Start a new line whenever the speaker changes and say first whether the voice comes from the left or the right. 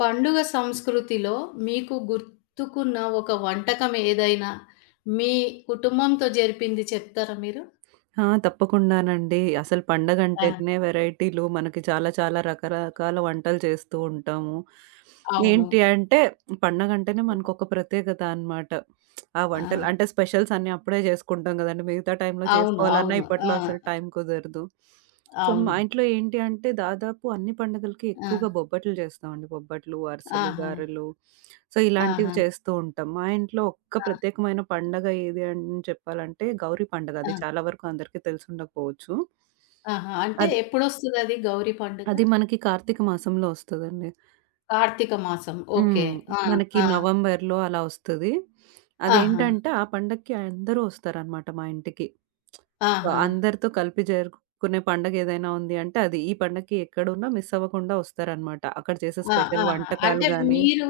left: పండుగ సంస్కృతిలో మీకు గుర్తుకున్న ఒక వంటకం ఏదైనా మీ కుటుంబంతో జరిపింది చెప్తారా మీరు?
right: ఆ! తప్పకుండానండి. అసలు పండగంటేనే
left: ఆ!
right: వెరైటీలు మనకి చాలా చాలా రకరకాల వంటలు చేస్తూ ఉంటాము.
left: అవును.
right: ఏంటి అంటే పండగంటేనే మనకొక ప్రత్యేకత అన్నమాట. ఆ
left: ఆ!
right: వంటలు అంటే స్పెషల్స్ అన్నీ అప్పుడే చేసుకుంటాం గదండీ! మిగతా టైంలో
left: అవును.
right: చేసుకోవాలన్నా
left: అవును. ఆ!
right: ఇప్పట్లో అసలు టైం కుదరదు. సో,
left: అవును.
right: మా ఇంట్లో ఏంటి అంటే దాదాపు అన్ని పండుగలకి
left: ఆ!
right: ఎక్కువగా బొబ్బట్లు చేస్తామండి. బొబ్బట్లు, అరిసెలు,
left: ఆహా!
right: గారెలు. సో, ఇలాంటివి
left: ఆహా!
right: చేస్తూ ఉంటాం. మా ఇంట్లో ఒక్క
left: ఆ!
right: ప్రత్యేకమైన పండగ ఏది అని చెప్పాలంటే గౌరీ పండగ.
left: ఆ!
right: అది చాలా వరకు అందరికీ తెలిసుండకపోవచ్చు.
left: ఆహా! అంటే
right: అది
left: ఎప్పుడొస్తదది గౌరీ పండుగ?
right: అది మనకి కార్తీక మాసంలో వస్తదండి.
left: కార్తీక మాసం. ఓకే.
right: హ్మ్.
left: ఆ!
right: మనకి
left: ఆ!
right: నవంబర్‌లో అలా వస్తది.
left: ఆహా!
right: అదేంటంటే ఆ పండక్కి అందరూ వస్తారనమాట మా ఇంటికి. సో,
left: ఆహా!
right: అందరితో కలిపి జరుపుకునే పండగ ఏదైనా ఉంది అంటే అది. ఈ పండక్కి ఎక్కడున్నా మిస్ అవ్వకుండా వస్తారనమాట. అక్కడ చేసే
left: ఆ!
right: స్పెషల్
left: ఆహా!
right: వంటకాలు
left: అంటే
right: గాని.
left: మీరు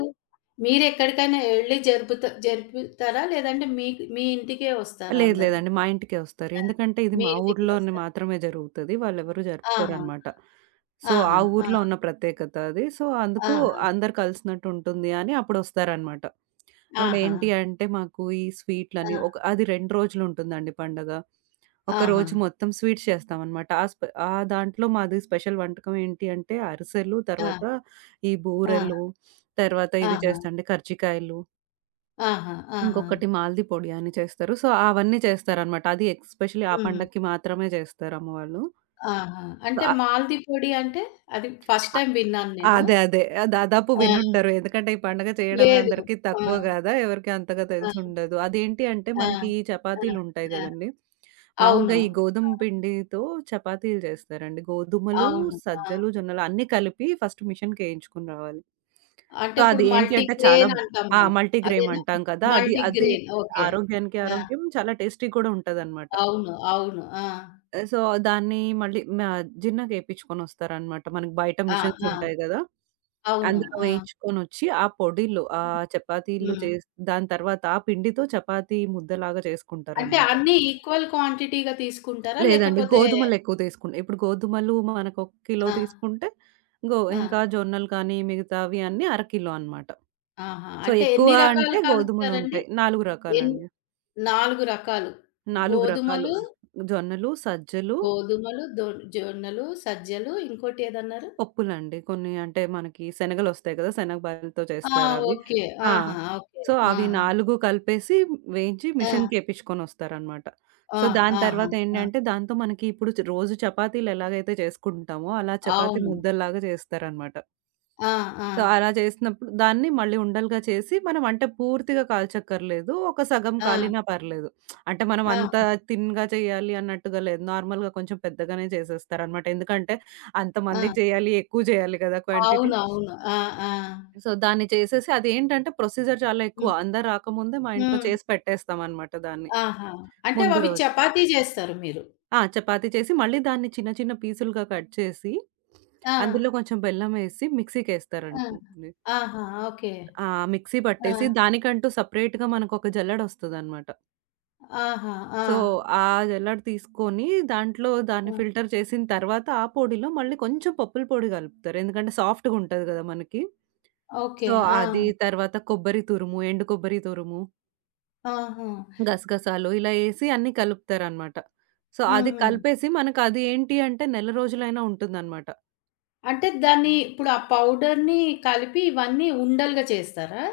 left: మీరెక్కడికైనా ఎళ్లి జరుపుతారా? లేదంటే మీకు మీ ఇంటికే వస్తారా
right: లేదు
left: అందరూ?
right: లేదండి. మా ఇంటికే వస్తారు.
left: ఆ!
right: ఎందుకంటే ఇది
left: మీ
right: మా
left: ఇంటికే
right: ఊర్లోనే
left: వస్తారు.
right: మాత్రమే జరుగుతది. వాళ్ళెవరు
left: ఆహా!
right: జరుపుకోరనమాట. సో, ఆ
left: ఆహా! ఆ!
right: ఊర్లో ఉన్న ప్రత్యేకత అది. సో, అందుకు అందరు కలిసినట్టు ఉంటుంది అని అప్పుడొస్తారనమాట.
left: ఆహా!
right: అవును.
left: ఆహా!
right: ఏంటి అంటే మాకు ఈ స్వీట్‌లని ఒక
left: ఆ!
right: అది 2 రోజులుంటుందండి పండగ.
left: ఆహా!
right: ఒకరోజు మొత్తం స్వీట్స్ చేస్తామనమాట. ఆ స్పె ఆ దాంట్లో మాది స్పెషల్ వంటకం ఏంటి అంటే అరిసెలు,
left: ఆ!
right: తర్వాత ఈ
left: ఆ!
right: బూరెలు, తర్వాత ఇది
left: ఆహా!
right: చేస్తండి కర్జికాయలు,
left: ఆహా! ఆహా!
right: ఇంకొకటి మాల్‌ది పొడి అని చేస్తారు. సో, అవన్నీ చేస్తారనమాట. అది ఎక్స్‌పెషల్లీ ఆ
left: హ్మ్.
right: పండక్కి మాత్రమే చేస్తారు అమ్మవాళ్ళు.
left: ఆహా!
right: సో,
left: అంటే
right: అ
left: మాల్‌ది పొడి అంటే అది ఫస్ట్ టైమ్ విన్నాను నేను.
right: అదే. ఆహ్, దాదాపు
left: ఆ!
right: వినుండరు. ఎందుకంటే ఈ పండగ చేయడమే
left: లేదు.
right: అందరికీ
left: ఆ!
right: తక్కువ గదా! ఎవరికీ అంతగా
left: ఆ!
right: తెలిసుండదు. అదేంటి అంటే
left: ఆ!
right: మనకి ఈ
left: ఆ!
right: చపాతీలుంటాయి
left: ఆ!
right: గదండీ! మామూలుగా
left: అవును.
right: ఈ
left: ఆ!
right: గోధుమ పిండితో చపాతీలు చేస్తారండి. గోధుమలు,
left: అవును. ఆ!
right: సజ్జలు, జొన్నలు అన్నీ కలిపి ఫస్ట్ మిషన్‌కేయించుకొని రావాలి.
left: అంటే
right: సో,
left: ఇప్పుడు
right: అది ఏంటి అంటే చాలా.
left: మల్టీగ్రెయిన్ అంటాం
right: ఆ!
left: మనం.
right: మల్టీగ్రెయిన్
left: అదేనా?
right: అంటాం కదా! అది అది
left: మల్టీగ్రెయిన్. ఓకే.
right: ఆరోగ్యానికి
left: ఆ!
right: ఆరోగ్యం చాలా టేస్టీ కూడా ఉంటదనమాట.
left: అవును. అవును. ఆ!
right: ఆహ్, సో, దాన్ని మళ్ళీ మా జిన్నగేపిచ్చుకొనొస్తారనమాట. మనకి బయట
left: ఆ!
right: మిషన్స్
left: ఆ!
right: ఉంటాయి గదా!
left: అవును.
right: అందులో
left: ఆ!
right: వేయించుకొనొచ్చి, ఆ పొడిలో ఆ చపాతీలు
left: హ్మ్.
right: చేసి దాని తర్వాత ఆ పిండితో చపాతీ ముద్దలాగా
left: అంటే
right: చేసుకుంటారనమాట.
left: అన్నీ ఈక్వల్ క్వాంటిటీగా తీసుకుంటారా?
right: లేదండి.
left: లేకపోతే
right: గోధుమలెక్కువ తీసుకుం ఇప్పుడు గోధుమలు మనకొక కిలో
left: ఆ!
right: తీసుకుంటే,
left: ఆ!
right: ఇంకా జొన్నలు కానీ, మిగతావి అన్నీ అరకిలో అనమాట.
left: ఆహా!
right: సో,
left: అంటే
right: ఎక్కువ
left: ఎన్ని రకాలు
right: అంటే
left: కలుపుతారండి?
right: గోధుమలుంటాయి. 4
left: ఎన్
right: రకాలండి.
left: 4 రకాలు.
right: 4 రకాలు.
left: గోధుమలు,
right: జొన్నలు, సజ్జలు
left: గోధుమలు, దొ జొన్నలు, సజ్జలు ఇంకోటేదన్నారు?
right: పప్పులండి. కొన్ని అంటే మనకి శనగలొస్తాయి కదా! శనగ బాయలతో
left: ఆ!
right: చేస్తారవి.
left: ఓకే.
right: ఆ!
left: ఆహా! ఓకే.
right: సో, అవి
left: ఆహా!
right: 4 కలిపేసి వేయించి
left: ఆ!
right: మిషన్‌కేపిచ్చుకొనొస్తారనమాట.
left: ఆ!
right: సో, దాని
left: ఆహా! ఆ!
right: తర్వాతేంటంటే, దాంతో మనకి ఇప్పుడు రోజు చపాతీలెలాగైతే చేసుకుంటామో, అలా చపాతీ
left: అవును.
right: ముద్దల్లాగా చేస్తారనమాట.
left: ఆ! ఆ!
right: సో, అలా చేసినప్పుడు దాన్ని మళ్ళీ ఉండలుగా చేసి, మనం అంటే పూర్తిగా కాల్చక్కర్లేదు. ఒక సగం
left: ఆ!
right: కాలినా పర్లేదు. అంటే మనం
left: ఆహా!
right: అంత తిన్‌గా చేయాలి అన్నట్టుగా లేదు. నార్మల్‌గా కొంచెం పెద్దగానే చేసేస్తారనమాట. ఎందుకంటే,
left: ఆ!
right: అంతమందికి జేయాలి, ఎక్కువ జేయాలి గదా! క్వాంటిటీ.
left: అవునవును. ఆ! ఆ!
right: సో, దాన్ని చేసేసి అదేంటంటే ప్రొసీజర్ చాలా ఎక్కువ.
left: హ్మ్.
right: అందరు రాకముందే మా ఇంట్లో
left: హ్మ్.
right: చేసి పెట్టేస్తామనమాట దాన్ని.
left: ఆహా! అంటే
right: ముందు
left: అవి
right: రోజు.
left: చపాతీ జేస్తారు మీరు.
right: ఆ! చపాతీ చేసి మళ్ళీ దాన్ని చిన్న చిన్న పీసులుగా కట్ చేసి,
left: ఆ!
right: అందులో కొంచెం బెల్లమేసి
left: ఆ!
right: మిక్సీకేస్తారండి.
left: ఆహా! ఓకే.
right: ఆ! మిక్సీ
left: ఆ!
right: పట్టేసి దానికంటూ సెపరేట్‌గా మనకొక జల్లెడొస్తదనమాట.
left: ఆహా! ఆ!
right: సో, ఆ జల్లెడ తీసుకొని దాంట్లో దాన్ని
left: ఆ!
right: ఫిల్టర్ చేసిన తర్వాత, ఆ పొడిలో మళ్ళీ కొంచెం పప్పుల పొడి కలుపుతారు. ఎందుకంటే సాఫ్ట్‌గా ఉంటది కదా మనకి.
left: ఓకే.
right: సో,
left: ఆ!
right: అది తర్వాత కొబ్బరి తురుము, ఎండు కొబ్బరి తురుము,
left: ఆహా!
right: గసగసాలు ఇలా ఏసి అన్నీ కలుపుతారనమాట. సో, అది
left: హుహు.
right: కలిపేసి మనకది ఏంటి అంటే నెల రోజులైనా ఉంటుందనమాట.
left: అంటే దాన్ని ఇప్పుడు ఆ పౌడర్‌ని కలిపి ఇవన్నీ ఉండలుగా చేస్తారా?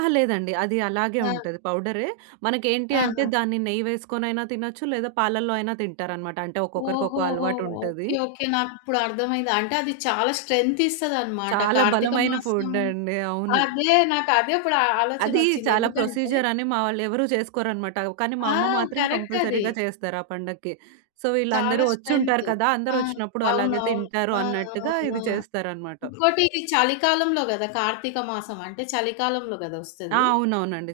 right: అహా! లేదండి. అది అలాగే
left: ఆ!
right: ఉంటది పౌడరే. మనకేంటి
left: ఆహా!
right: అంటే దాన్ని నెయ్యి వేసుకొనైనా తినొచ్చు, లేదా పాలల్లో అయినా తింటారనమాట. అంటే ఒక్కొక్కరికి ఒక్కో
left: ఓహోహో!
right: అలవాటుంటది.
left: ఓకే. ఓకే. నాకిప్పుడు అర్థమైంది. అంటే అది చాలా స్ట్రెంత్ ఇస్తదనమాట.
right: చాలా
left: కార్తీక
right: బలమైన
left: మాసం
right: ఫుడ్ అండి. అవును.
left: అదే నాకు అదే ఇప్పుడు ఆ
right: అది
left: ఆలోచనొచ్చింది.
right: చాలా
left: ఎందుకంటే
right: ప్రొసీజర్ అని మా వాళ్ళెవరూ చేసుకోరనమాట. కానీ మా
left: ఆ!
right: అమ్మ మాత్రం
left: కరెక్ట్ అది.
right: కంపల్సరీగా చేస్తారు ఆ పండక్కి. సో,
left: చాలా
right: వీళ్ళందరూ
left: స్ట్రెంత్.
right: వచ్చుంటారు కదా!
left: ఆ!
right: అందరొచ్చినప్పుడు అలాగే
left: అవునవును.
right: తింటారు
left: ఆ! ఆ!
right: అన్నట్టుగా
left: ఆ!
right: ఇది చేస్తారనమాట.
left: ఇంకోటి ఇది చలికాలంలో గదా! కార్తీక మాసం అంటే చలికాలంలో గదా!
right: ఆ!
left: ఒస్తది.
right: అవునవునండి.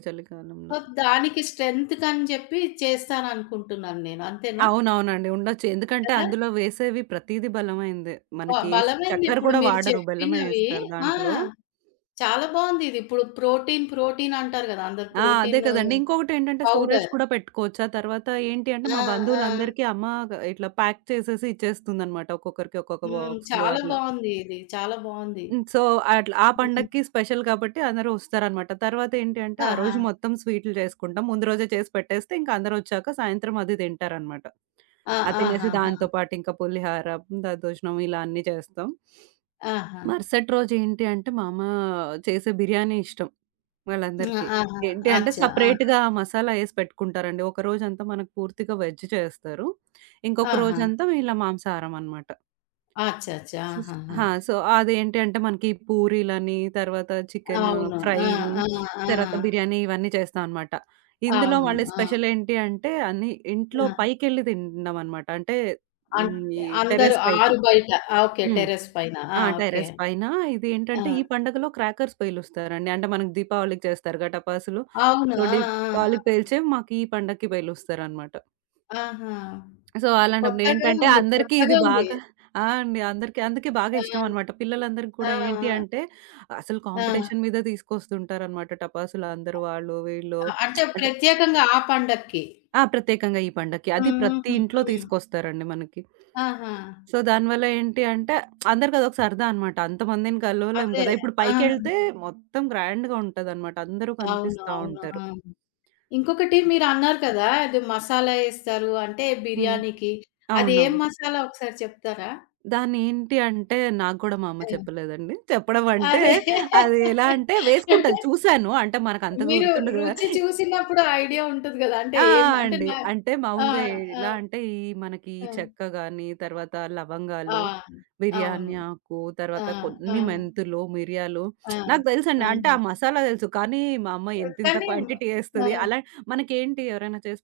left: సో,
right: చలికాలంలో.
left: దానికి స్ట్రెంత్ కని జెప్పి చేస్తాననుకుంటున్నాను నేను. అంతేనా?
right: అవునవునండి. ఉండొచ్చు. ఎందుకంటే
left: కదా!
right: అందులో వేసేవి ప్రతీది బలమైందే. మనకి
left: బలమైంది
right: చక్కెర
left: ఇప్పుడు
right: కూడా
left: మీరు
right: వాడరు. బెల్లమే
left: చెప్పినవి.
right: ఏస్తారు
left: ఆ!
right: దాంట్లో.
left: చాలా బావుందిది. ఇప్పుడు ప్రోటీన్, ప్రోటీన్ అంటారు గదా! అందరు
right: ఆ! అదే
left: ప్రోటీన్
right: కదండీ. ఇంకొకటేంటంటే స్టోరేజ్
left: పౌడర్.
right: కూడా పెట్టుకోవచ్చు. ఆ తర్వాత ఏంటి అంటే
left: ఆ!
right: మా
left: ఆ!
right: బంధువులందరికీ అమ్మ ఇట్లా ప్యాక్ చేసేసి ఇచ్చేస్తుందనమాట. ఒక్కొక్కరికి ఒక్కొక్క
left: హ్మ్.
right: బాక్స్‌లో
left: చాలా
right: అట్లా.
left: బావుంది ఇది. చాలా బావుంది.
right: హ్మ్. సో, అట్లా ఆ
left: హ్మ్.
right: పండక్కి స్పెషల్ కాబట్టి అందరూ వస్తారనమాట. తర్వాతేంటి అంటే, ఆ
left: ఆహా!
right: రోజు మొత్తం స్వీట్లు చేసుకుంటాం. ముందు రోజే చేసి పెట్టేస్తే, ఇంక అందరొచ్చాక సాయంత్రం అది తింటారనమాట.
left: ఆ!
right: అది తినేసి
left: ఆహాహా!
right: దాంతో పాటు ఇంకా పులిహార, దద్దోజనం ఇలా అన్నీ చేస్తాం.
left: ఆహా!
right: మరుసటి రోజు ఏంటి అంటే, మా అమ్మ చేసే బిర్యానీ ఇష్టం
left: హ్మ్.
right: వాళ్ళందరికీ.
left: ఆహా!
right: ఏంటి అంటే,
left: అచ్చా! ఆ!
right: సెపరేట్‌గా మసాలా ఏసి పెట్టుకుంటారండి. ఒక రోజంతా మనకు పూర్తిగా వెజ్ చేస్తారు. ఇంకొక
left: ఆహా!
right: రోజంతా ఇలా మాంసాహారం అనమాట.
left: అచ్చా! అచ్చా!
right: సో స్
left: ఆహాహా!
right: ఆ! సో, అదేంటి అంటే మనకి పూరీలని, తర్వాత చికెను
left: అవును. ఆ!
right: ఫ్రైలు,
left: ఆ! ఆ!
right: తర్వాత బిర్యానీ ఇవన్నీ చేస్తామనమాట. ఇందులో
left: అవును.
right: మళ్ళీ
left: ఆ!
right: స్పెషల్ ఏంటి అంటే అన్నీ ఇంట్లో
left: ఆ!
right: పైకెళ్ళి తింటామనమాట. అంటే
left: అన్
right: హ్మ్. ఈ
left: అందరూ
right: టెర్రస్ పైకి.
left: ఆరు బయట. ఆ! ఓకే.
right: హ్మ్.
left: టెర్రస్ పైన.
right: ఆ!
left: ఆ! ఓకే.
right: టెర్రస్ పైన
left: ఆ!
right: ఇదేంటంటే ఈ పండగలో క్రాకర్స్ పేలుస్తారండి. అంటే మనకు దీపావళికి చేస్తారు ఘటపాసులు.
left: అవును.
right: సో,
left: ఆ! ఆ!
right: దీపావళికి
left: ఆ!
right: పేల్చేవి మాకు ఈ పండక్కి పేలుస్తారనమాట.
left: ఆహా!
right: సో, అలాంటప్పుడు
left: కొత్తగా
right: ఏంటంటే
left: ఉంది.
right: అందరికీ ఇది
left: కొత్తగా ఉంది.
right: బాగా. ఆ! అండి. అందరికీ అందుకే బాగా
left: ఆ!
right: ఇష్టమనమాట. పిల్లలందరికి
left: ఆ!
right: కూడా ఏంటి అంటే, అసలు
left: ఆ!
right: కాంపిటీషన్ మీద తీసుకొస్తుంటారనమాట టపాసులందరూ వాళ్ళు, వీళ్ళు
left: ఆ! అంటే
right: అంటే.
left: ప్రత్యేకంగా ఆ పండక్కి.
right: ఆ! ప్రత్యేకంగా ఈ పండక్కి. అది ప్రతి
left: హుహు.
right: ఇంట్లో
left: హ్మ్.
right: తీసుకొస్తారండి మనకి.
left: ఆహా!
right: సో, దానివల్ల ఏంటి అంటే, అందరికి అదొక సరదా అనమాట. అంతమందిని కలవలేము
left: అదే.
right: కదా! ఇప్పుడు
left: ఆ!
right: పైకెళ్తే మొత్తం గ్రాండ్‌గా ఉంటదనమాట. అందరూ
left: అవును.
right: కనిపిస్తా
left: అవును.
right: ఉంటారు.
left: ఆ! ఇంకొకటి మీరన్నారు కదా! అది మసాలా ఏస్తారు అంటే
right: హ్మ్.
left: బిర్యానీకి. అది ఏం
right: అవునవును.
left: మసాలా ఒకసారి చెప్తారా?
right: దాన్నేంటి అంటే, నాకు గూడా మా అమ్మ
left: ఆ!
right: చెప్పలేదండి. చెప్పడం అంటే,
left: అరే!
right: అది ఎలా అంటే
left: అంటే
right: వేసుకుంటా చూసాను. అంటే మనకంతగా
left: మీరు
right: గుర్తుండదు గదా!
left: రుచి చూసినప్పుడు ఐడియా ఉంటది గదా! అంటే
right: ఆ!
left: ఏం
right: ఆ!
left: అంటే
right: అండి.
left: నా
right: అంటే
left: ఆ!
right: మామూలుగా
left: ఆ!
right: ఎలా అంటే, ఈ మనకి
left: ఆ!
right: చెక్క గాని, తర్వాత
left: ఆ!
right: లవంగాలు,
left: అవును.
right: బిర్యానీ ఆకు,
left: ఆ!
right: తర్వాత
left: ఆ!
right: కొన్ని మెంతులు, మిరియాలు.
left: ఆ!
right: నాకు తెలుసండి. అంటే
left: ఆహా!
right: ఆ మసాలా తెలుసు. కానీ మా అమ్మ ఇంతింత
left: కానీ
right: క్వాంటిటీ
left: ఆ!
right: ఏస్తది. అలా మనకేంటి ఎవరైనా చేసి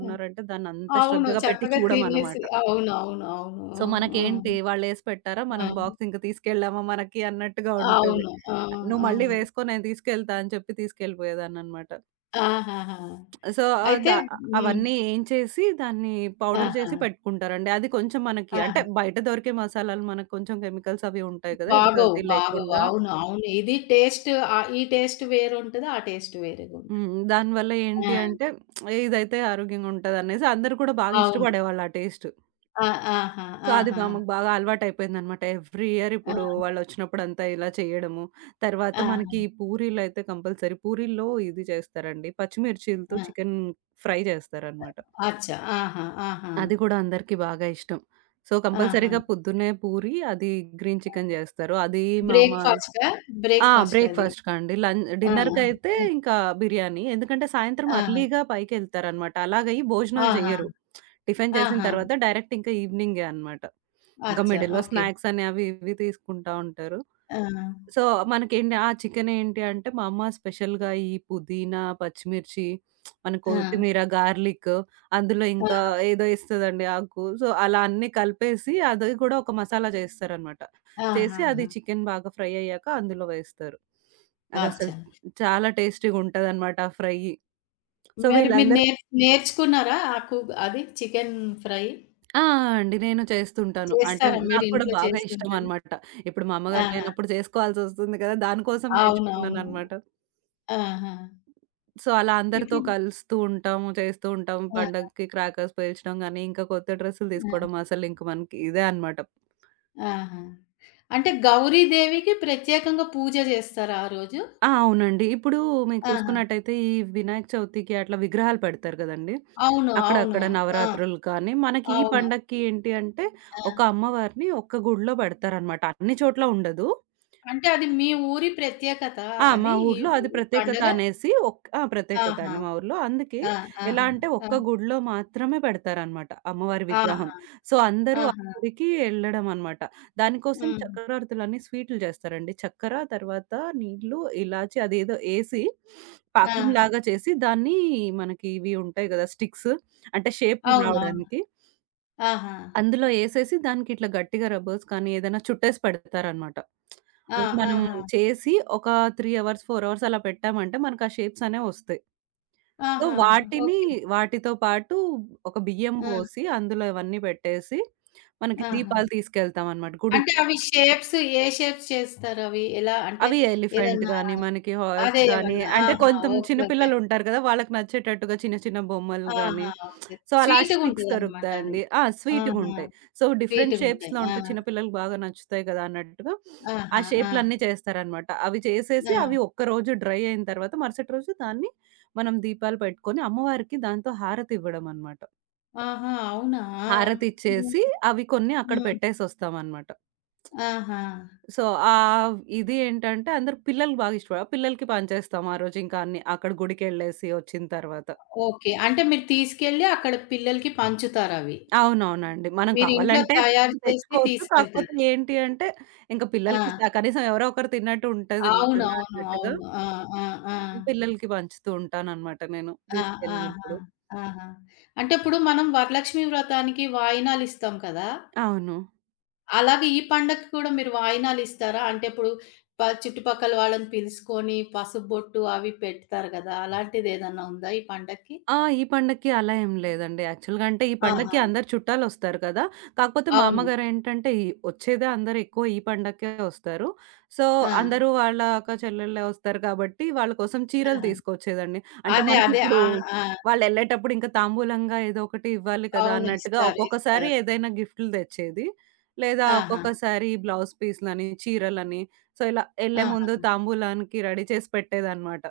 left: ఆ!
right: దాన్నంత
left: అవును.
right: శ్రద్ధగా పెట్టి
left: చక్కగా తినేసి
right: చూడమనమాట.
left: అవునవును. అవును. అవును.
right: సో,
left: హ్మ్. హ్మ్.
right: మనకేంటి వాళ్ళేసి పెట్టారా?
left: ఆ!
right: మనం బాక్స్ ఇంక తీసుకెళ్ళామా మనకి అన్నట్టుగా ఉంటది.
left: అవును. ఆ!
right: నువ్వు
left: ఆ!
right: మళ్ళీ వేసుకో నేను తీసుకెళ్తా అని చెప్పి తీసుకెళ్ళిపోయేదాన్ననమాట.
left: ఆహాహా!
right: సో, ఆహ్,
left: అయితే
right: ద
left: హ్మ్.
right: అవన్నీ ఏంచేసి దాన్ని పౌడర్
left: ఆహా!
right: చేసి పెట్టుకుంటారండి. అది కొంచెం మనకి అంటే
left: ఆహా!
right: బయట దొరికే మసాలాలు మనకు కొంచెం కెమికల్స్ అవి ఉంటాయి కదా! ఇది
left: బాగోవు.
right: కల్తీ
left: బాగోవు.
right: లేకుండా.
left: అవును. అవును. ఇది టేస్ట్ ఆహ్, ఈ టేస్ట్ వేరుంటది. ఆ టేస్ట్ వేరేగుంటది.
right: హ్మ్. దానివల్ల
left: ఆ!
right: ఏంటి అంటే ఇదైతే ఆరోగ్యంగా ఉంటదనేసి అందరూ కూడా బాగా
left: అవును.
right: ఇష్టపడేవాళ్ళు ఆ టేస్ట్.
left: ఆ! ఆహా!
right: సో, అది
left: ఆహా!
right: బా మాకు బాగా అలవాటయిపోయిందనమాట. ఎవ్రీ ఇయర్
left: ఆ!
right: ఇప్పుడు వాళ్ళొచ్చినప్పుడంతా ఇలా చేయడము. తర్వాత
left: ఆహా!
right: మనకి పూరీలైతే కంపల్సరీ. పూరీల్లో ఇది చేస్తారండి. పచ్చిమిర్చీలతో
left: ఆ!
right: చికెన్ ఫ్రై చేస్తారనమాట.
left: అచ్చా! ఆహా! ఆహా!
right: అది కూడా అందరికీ బాగా ఇష్టం. సో,
left: ఆహా!
right: కంపల్సరీగా పొద్దున్నే పూరి, అది గ్రీన్ చికెన్ జేస్తారు. అది మా అమ్మ
left: బ్రేక్‌ఫాస్టా?
right: ఆ!
left: బ్రేక్‌ఫాస్ట్ అది.
right: బ్రేక్‌ఫాస్ట్‌కండి.
left: ఆ! ఆ!
right: డిన్నర్‌కైతే
left: యాహ్!
right: ఇంకా బిర్యానీ. ఎందుకంటే సాయంత్రం
left: ఆహా!
right: అర్లీగా పైకెళ్తారనమాట. అలాగయి భోజనాలు
left: ఆహా!
right: జెయ్యరు. టిఫిన్ చేసిన
left: ఆహా!
right: తర్వాత డైరెక్ట్ ఇంకా ఈవినింగే అనమాట. ఇంకా
left: అచ్చా!
right: మిడిల్‌లో
left: ఓకే.
right: స్నాక్స్ అని అవి ఇవి తీసుకుంటా ఉంటారు.
left: ఆ!
right: సో, మనకేంటి ఆ చికెనేంటి అంటే, మా అమ్మ స్పెషల్‌గా ఈ పుదీనా, పచ్చిమిర్చి, మన
left: ఆ!
right: కొత్తిమీర, గార్లిక్ అందులో ఇంకా
left: ఆ!
right: ఏదో ఏస్తదండి ఆకు. సో, అలా అన్నీ కలిపేసి అది కూడా ఒక మసాలా చేస్తారనమాట. చేసి అది
left: ఆహాహా!
right: చికెన్ బాగా ఫ్రై అయ్యాక అందులో వేస్తారు. అదసలు
left: అచ్చా!
right: చాలా టేస్టీగుంటదనమాట ఆ ఫ్రయ్యి. సో,
left: మరి మీరు
right: వీళ్ళందరూ.
left: నేర్చుకున్నారా? ఆ కూగ్ అది చికెన్ ఫ్రై?
right: ఆ! అండి. నేను చేస్తుంటాను. అంటే
left: చేస్తారా మీరు
right: నాకు కూడా
left: ఇంట్లో
right: బాగా
left: చేసుకుంటారా?
right: ఇష్టమనమాట. ఇప్పుడు మా అమ్మగారు
left: ఆహా!
right: లేనప్పుడు చేసుకోవాల్సొస్తుంది కదా! దానికోసం
left: అవునవును.
right: నేర్చుకున్నాననమాట.
left: ఆహా!
right: సో, అలా అందరితో
left: ఇప్పుడు
right: కలుస్తూ ఉంటాము, చేస్తూ ఉంటాం.
left: ఆ!
right: పండగకి క్రాకర్స్ పేల్చడం గాని, ఇంకా కొత్త డ్రెస్సులు
left: ఆ!
right: తీసుకోవడం అసలింక మనకి ఇదే అనమాట.
left: ఆహా! అంటే గౌరీ దేవికి ప్రత్యేకంగా పూజ జేస్తారా ఆ రోజు?
right: ఆ! అవునండి. ఇప్పుడు మీకు
left: ఆహా!
right: చూసుకున్నట్టయితే ఈ వినాయక చవితికి అట్లా విగ్రహాలు పెడతారు కదండీ!
left: అవును. అవును.
right: అక్కడక్కడ
left: ఆ!
right: నవరాత్రులు కానీ, మనకి ఈ
left: అవును.
right: పండక్కి ఏంటి అంటే,
left: ఆ!
right: ఒక అమ్మవారిని ఒక్క గుడిలో పెడతారనమాట. అన్ని చోట్ల ఉండదు.
left: అంటే అది మీ ఊరి ప్రత్యేకత
right: ఆ! మా
left: అది ఈ
right: ఊర్లో అది
left: ఈ
right: ప్రత్యేకత
left: పండగ?
right: అనేసి ఒక్ ఆ! ప్రత్యేకత
left: ఆహా!
right: అండి మా ఊర్లో. అందుకే
left: ఆ!
right: ఎలా
left: ఆహా!
right: అంటే
left: ఆ!
right: ఒక్క గుడిలో మాత్రమే పెడతారనమాట అమ్మవారి విగ్రహం.
left: ఆహా!
right: సో, అందరూ ఆ
left: ఆహా!
right: గుడికి ఎళ్ళడం అనమాట. దానికోసం
left: హ్మ్.
right: చక్రార్తులన్ని స్వీట్లు చేస్తారండి. చక్కెర, తర్వాత నీళ్ళు, ఇలాచి అదేదో ఏసి
left: ఆ!
right: పాకంలాగా చేసి దాన్ని మనకి ఇవి ఉంటాయి గదా! స్టిక్స్, అంటే షేప్
left: అవునవును.
right: రావడానికి
left: ఆహా!
right: అందులో ఏసేసి దానికిట్లా గట్టిగా రబ్బర్స్ కానీ ఏదైనా చుట్టేసి పెడతారనమాట.
left: ఆ!
right: అవి మనం
left: ఆహా!
right: చేసి ఒక 3 అవర్స్, 4 అవర్స్ అలా పెట్టామంటే మనకు ఆ షేప్స్ అనేవి వస్తాయి. సో,
left: ఆహా!
right: వాటిని
left: ఓకే.
right: వాటితో పాటు ఒక బియ్యం
left: ఆ!
right: పోసి అందులో ఇవన్నీ పెట్టేసి మనకి
left: ఆహా!
right: దీపాలు తీసుకెళ్తామనమాట
left: అంటే
right: గుడికి.
left: అవి షేప్స్ ఏ షేప్స్ చేస్తారవి? ఎలా అంటే
right: అవి ఎలిఫెంట్
left: ఏదన్నా
right: గాని, మనకి హార్స్
left: అదే
right: గాని,
left: ఏమన్నా
right: అంటే
left: ఆహా!
right: కొంతం
left: ఓకే.
right: చిన్న
left: ఓకే.
right: పిల్లలుంటారు కదా! వాళ్ళకి నచ్చేటట్టుగా చిన్న చిన్న బొమ్మలు గాని,
left: ఆహా! ఓకే.
right: సో, అలా స్టిక్స్
left: స్వీటుగుంటదనమాట అది.
right: దొరుకుతాయండి. ఆ!
left: ఆహా!
right: స్వీట్‌గుంటాయి. So, different
left: స్వీటుగుంటాయి.
right: షేప్స్‌లో
left: ఆ!
right: ఉంటాయి. చిన్న పిల్లలకి బాగా నచ్చుతాయి కదా! అన్నట్టుగా ఆ
left: ఆహా! ఆ!
right: షేపులన్నీ చేస్తారనమాట. అవి చేసేసి
left: ఆ!
right: అవి ఒక్కరోజు డ్రై అయిన తర్వాత మరుసటి రోజు దాన్ని మనం దీపాలు పెట్టుకొని అమ్మవారికి దాంతో హారతివ్వడం అనమాట.
left: ఆహా! అవునా! హ్మ్.
right: హారతిచ్చేసి అవి కొన్ని అక్కడ
left: హ్మ్.
right: పెట్టేసొస్తామనమాట.
left: ఆహా!
right: సో, ఆ ఇది ఏంటంటే అందరూ పిల్లలు బాగా ఇష్టపడారు. పిల్లలకి పంచేస్తాం ఆ రోజు ఇంకా అన్ని. అక్కడ గుడికెళ్ళేసి వచ్చిన తర్వాత.
left: ఓకే. అంటే మీరు తీసుకెళ్ళి అక్కడ పిల్లలకి పంచుతారవి.
right: అవునవునండి. మనం
left: మీరింట్లో
right: కావాలంటే
left: తయారు చేసి
right: తెచ్చుకోవచ్చు. కాకపోతే
left: తీసుకెళ్తారు.
right: ఏంటి అంటే, ఇంక
left: ఆ!
right: పిల్లలకి స కనీసం ఎవరో ఒకరు తిన్నట్టు ఉంటది కదా!
left: అవునవును.
right: అన్నట్టుగా
left: అవును. ఆ! ఆ! ఆ!
right: పిల్లలకి పంచుతూ ఉంటాననమాట నేను
left: ఆ! ఆహా!
right: తీసుకెళ్ళినప్పుడు.
left: ఆహా! అంటే ఇప్పుడు మనం వరలక్ష్మి వ్రతానికి వాయినాలిస్తాం కదా!
right: అవును.
left: అలాగే ఈ పండగకి కూడా మీరు వాయినాలిస్తారా? అంటే ఇప్పుడు చుట్టుపక్కల వాళ్ళని పిలుసుకొని పసుపు బొట్టు అవి పెడతారు కదా! అలాంటిదేదన్నా ఉందా ఈ పండక్కి?
right: ఆ! ఈ పండక్కి అలా ఏం లేదండి. యాక్చువల్‌గా అంటే ఈ
left: ఆహా!
right: పండక్కి అందరు చుట్టాలొస్తారు కదా! కాకపోతే మా
left: అవును.
right: అమ్మగారేంటంటే ఈ వచ్చేదే అందరూ ఎక్కువ ఈ పండక్కే వస్తారు. సో,
left: ఆ!
right: అందరూ వాళ్ళ అక్క చెల్లెళ్ళే వస్తారు కాబట్టి వాళ్ళ కోసం చీరలు
left: ఆహా!
right: తీసుకొచ్చేదండి. అంటే
left: అదే. ఆ!
right: మనకిప్పుడు
left: ఆ!
right: వాళ్ళెళ్ళేటప్పుడు ఇంకా తాంబూలంగా ఏదో ఒకటి ఇవ్వాలి కదా!
left: అవును.
right: అన్నట్టుగా
left: ఇస్తారు.
right: ఒక్కొక్కసారి
left: ఇస్తారు.
right: ఏదైనా గిఫ్టులు తెచ్చేది. లేదా
left: ఆహా!
right: ఒక్కొక్కసారి బ్లౌజ్ పీస్‌లని, చీరలని, సో, ఇలా ఎళ్ళే ముందు
left: ఆహా!
right: తాంబూలానికి రెడీ చేసి పెట్టేదనమాట.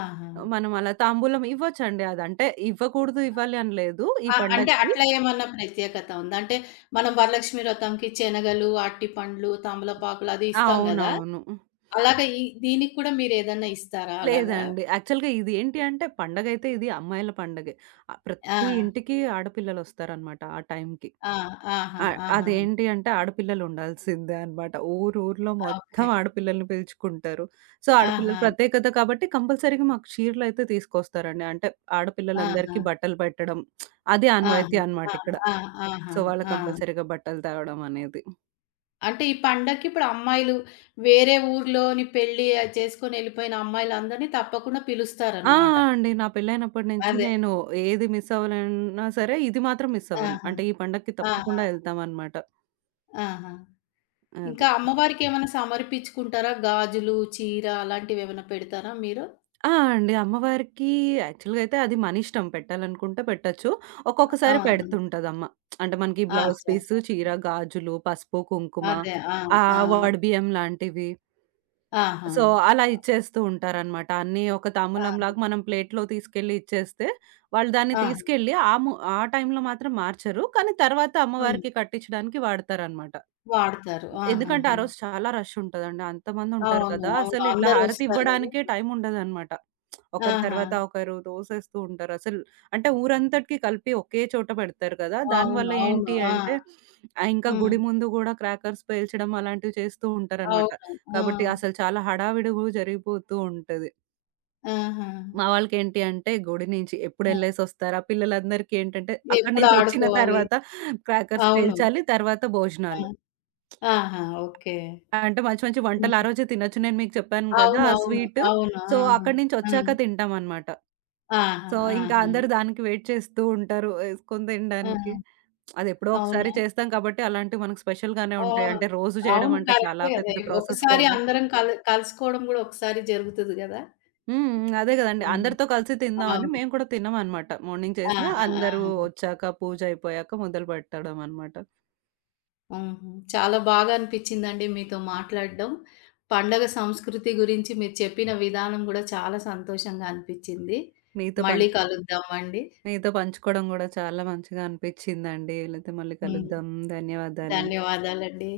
left: ఆహా!
right: మనం అలా తాంబూలం ఇవ్వొచ్చండి. అదంటే ఇవ్వకూడదు, ఇవ్వాలి అని లేదు ఈ
left: ఆ! అంటే
right: పండగకి.
left: అట్లా ఏమన్నా ప్రత్యేకత ఉందా? అంటే మనం వరలక్ష్మి వ్రతంకి శనగలు, అరటిపండ్లు, తమలపాకులు అది ఇస్తాం గదా!
right: అవునవును.
left: అలాగా ఈ దీనికి కూడా మీరేదన్నా ఇస్తారా అలాగా?
right: లేదండి. యాక్చువల్‌గా ఇది ఏంటి అంటే పండగైతే ఇది అమ్మాయిల పండగే. ఆహ్, ప్రతి
left: ఆ!
right: ఇంటికి ఆడపిల్లలొస్తారనమాట ఆ టైంకి.
left: ఆ! ఆహా!
right: ఆహ్,
left: ఆహా!
right: అదేంటి అంటే ఆడపిల్లలు ఉండాల్సిందే అనమాట. ఊరూర్లో
left: ఓకే.
right: మొత్తం ఆడపిల్లల్ని పిలుచుకుంటారు. సో, ఆడపిల్లల
left: ఆహా!
right: ప్రత్యేకత కాబట్టి కంపల్సరీగా మాకు చీరలైతే తీసుకొస్తారండి. అంటే
left: ఆహా!
right: ఆడపిల్లలందరికీ బట్టలు పెట్టడం. అదే ఆనవాయితీ అనమాట
left: ఆహా!
right: ఇక్కడ.
left: ఆ! ఆ! ఆహా!
right: సో, వాళ్ళు
left: ఆ!
right: కంపల్సరీగా బట్టలు తేవడం అనేది.
left: అంటే ఈ పండక్కి ఇప్పుడు అమ్మాయిలు వేరే ఊర్లోని పెళ్లి ఆహ్, చేసుకొని ఎళ్ళిపోయిన అమ్మాయిలందరిని తప్పకుండా
right: ఆ!
left: పిలుస్తారనమాట.
right: ఆ! అండి. నా పెళ్లయినప్పటి నుంచి
left: అదే.
right: నేను ఏది మిస్ అవ్వలన్నా సరే, ఇది మాత్రం మిస్ అవ్వను.
left: ఆహా!
right: అంటే ఈ పండక్కి
left: ఆహా!
right: తప్పకుండా ఎళ్తామనమాట.
left: ఆహా! ఇంకా
right: అది.
left: అమ్మవారికేమైనా సమర్పించుకుంటారా? గాజులు, చీర అలాంటివేమైనా పెడతారా మీరు?
right: ఆ! అండి. అమ్మవారికి యాక్చువల్‌గా అయితే అది మనిష్టం. పెట్టాలనుకుంటే పెట్టొచ్చు.
left: ఆ!
right: ఒక్కొక్కసారి పెడుతుంటదమ్మ. అంటే మనకి
left: ఆ!
right: బ్లౌజ్
left: అచ్చా!
right: పీస్,
left: అచ్చా!
right: చీర, గాజులు, పసుపు, కుంకుమ,
left: అదే. ఆ! ఆ!
right: ఆహ్, వడబియ్యం లాంటివి.
left: ఆహా!
right: సో, అలా ఇచ్చేస్తూ ఉంటారనమాట. అన్నీ ఒక
left: ఆ!
right: తాంబూలంలాగా మనం ప్లేట్‌లో తీసుకెళ్ళి ఇచ్చేస్తే, వాళ్ళు దాన్ని
left: ఆ!
right: తీసుకెళ్ళి ఆ టైంలో మాత్రం మార్చరు. కానీ తర్వాత
left: హ్మ్.
right: అమ్మవారికి కట్టించడానికి వాడతారనమాట.
left: వాడతారు.
right: ఎందుకంటే
left: ఆహాహా!
right: ఆ రోజు చాలా రష్ ఉంటదండి. అంతమందుంటారు
left: అవును.
right: కదా!
left: అవును.
right: అసలు ఇట్లా
left: అందరూ
right: హారతి
left: వస్తారు గదా!
right: ఇవ్వడానికే టైం ఉండదనమాట. ఒకరి
left: ఆహా!
right: తర్వాత ఒకరు తోసేస్తూ ఉంటారు. అసలు అంటే ఊరంతటికి కలిపి ఒకే చోట పెడతారు కదా!
left: అవును.
right: దానివల్ల
left: అవును.
right: ఏంటి
left: ఆ!
right: అంటే ఆహ్, ఇంకా
left: హ్మ్.
right: గుడి ముందు గూడా క్రాకర్స్ పేల్చడం అలాంటివి చేస్తూ ఉంటారనమాట.
left: అవును. ఆ!
right: కాబట్టి అసలు చాలా హడావిడిగా జరిగిపోతూ ఉంటది.
left: ఆహా!
right: మా వాళ్ళకేంటి అంటే గుడి నుంచి
left: ఆ!
right: ఎప్పుడెళ్ళేసొస్తారా? పిల్లలందరికీ ఏంటంటే అక్కడి
left: ఎప్పుడు
right: నుంచి వచ్చిన
left: ఆడుకోవాలి.
right: తర్వాత క్రాకర్స్
left: అవును.
right: పేల్చాలి. తర్వాత
left: ఆ!
right: భోజనాలు.
left: ఆహా! ఓకే.
right: అంటే మంచి మంచి వంటలు ఆ
left: హ్మ్.
right: రోజే తినొచ్చు. నేను మీకు చెప్పాను కదా! ఆ
left: అవునవును.
right: స్వీటు.
left: అవును. ఆ!
right: సో, అక్కడి నుంచొచ్చాక తింటామనమాట.
left: ఆ!
right: సో,
left: ఆహా!
right: ఇంకా
left: ఆహా!
right: అందరూ దానికి వెయిట్ చేస్తూ ఉంటారు ఏసుకొని తినడానికి.
left: ఆహా!
right: అదెప్పుడో ఒకసారి
left: అవునా?
right: చేస్తాం కాబట్టి అలాంటివి మనకు స్పెషల్‌గానే ఉంటాయి.
left: ఓహ్!
right: అంటే రోజు చేయడం
left: అవును.
right: అంటే చాలా
left: కరెక్టే గదా!
right: పెద్ద ప్రాసెస్
left: ఒకసారి
right: కదా!
left: అందరం కలుసుకోవడం గూడా ఒకసారి జరుగుతది గదా!
right: హ్మ్. హ్మ్. అదే గదండీ!
left: హ్మ్.
right: అందరితో కలిసి తిందామని
left: అవును.
right: మేము కూడా తినమనమాట. మార్నింగ్
left: ఆహా!
right: చేసినా
left: ఆహా!
right: అందరూ ఒచ్చాక పూజ అయిపోయాక మొదలు పెట్టడం అనమాట.
left: హుహు. చాలా బాగా అనిపిచ్చిందండి మీతో మాట్లాడడం. పండగ సంస్కృతి గురించి మీరు చెప్పిన విధానం గూడా చాలా సంతోషంగా అనిపిచ్చింది.
right: మీతో
left: మళ్ళీ
right: పంచు
left: కలుద్దామండి.
right: మీతో పంచుకోవడం గూడా చాలా మంచిగా అనిపిచ్చిందండి. వీలైతే మళ్ళీ
left: హ్మ్.
right: కలుద్దాం. ధన్యవాదాలు.
left: ధన్యవాదాలండి.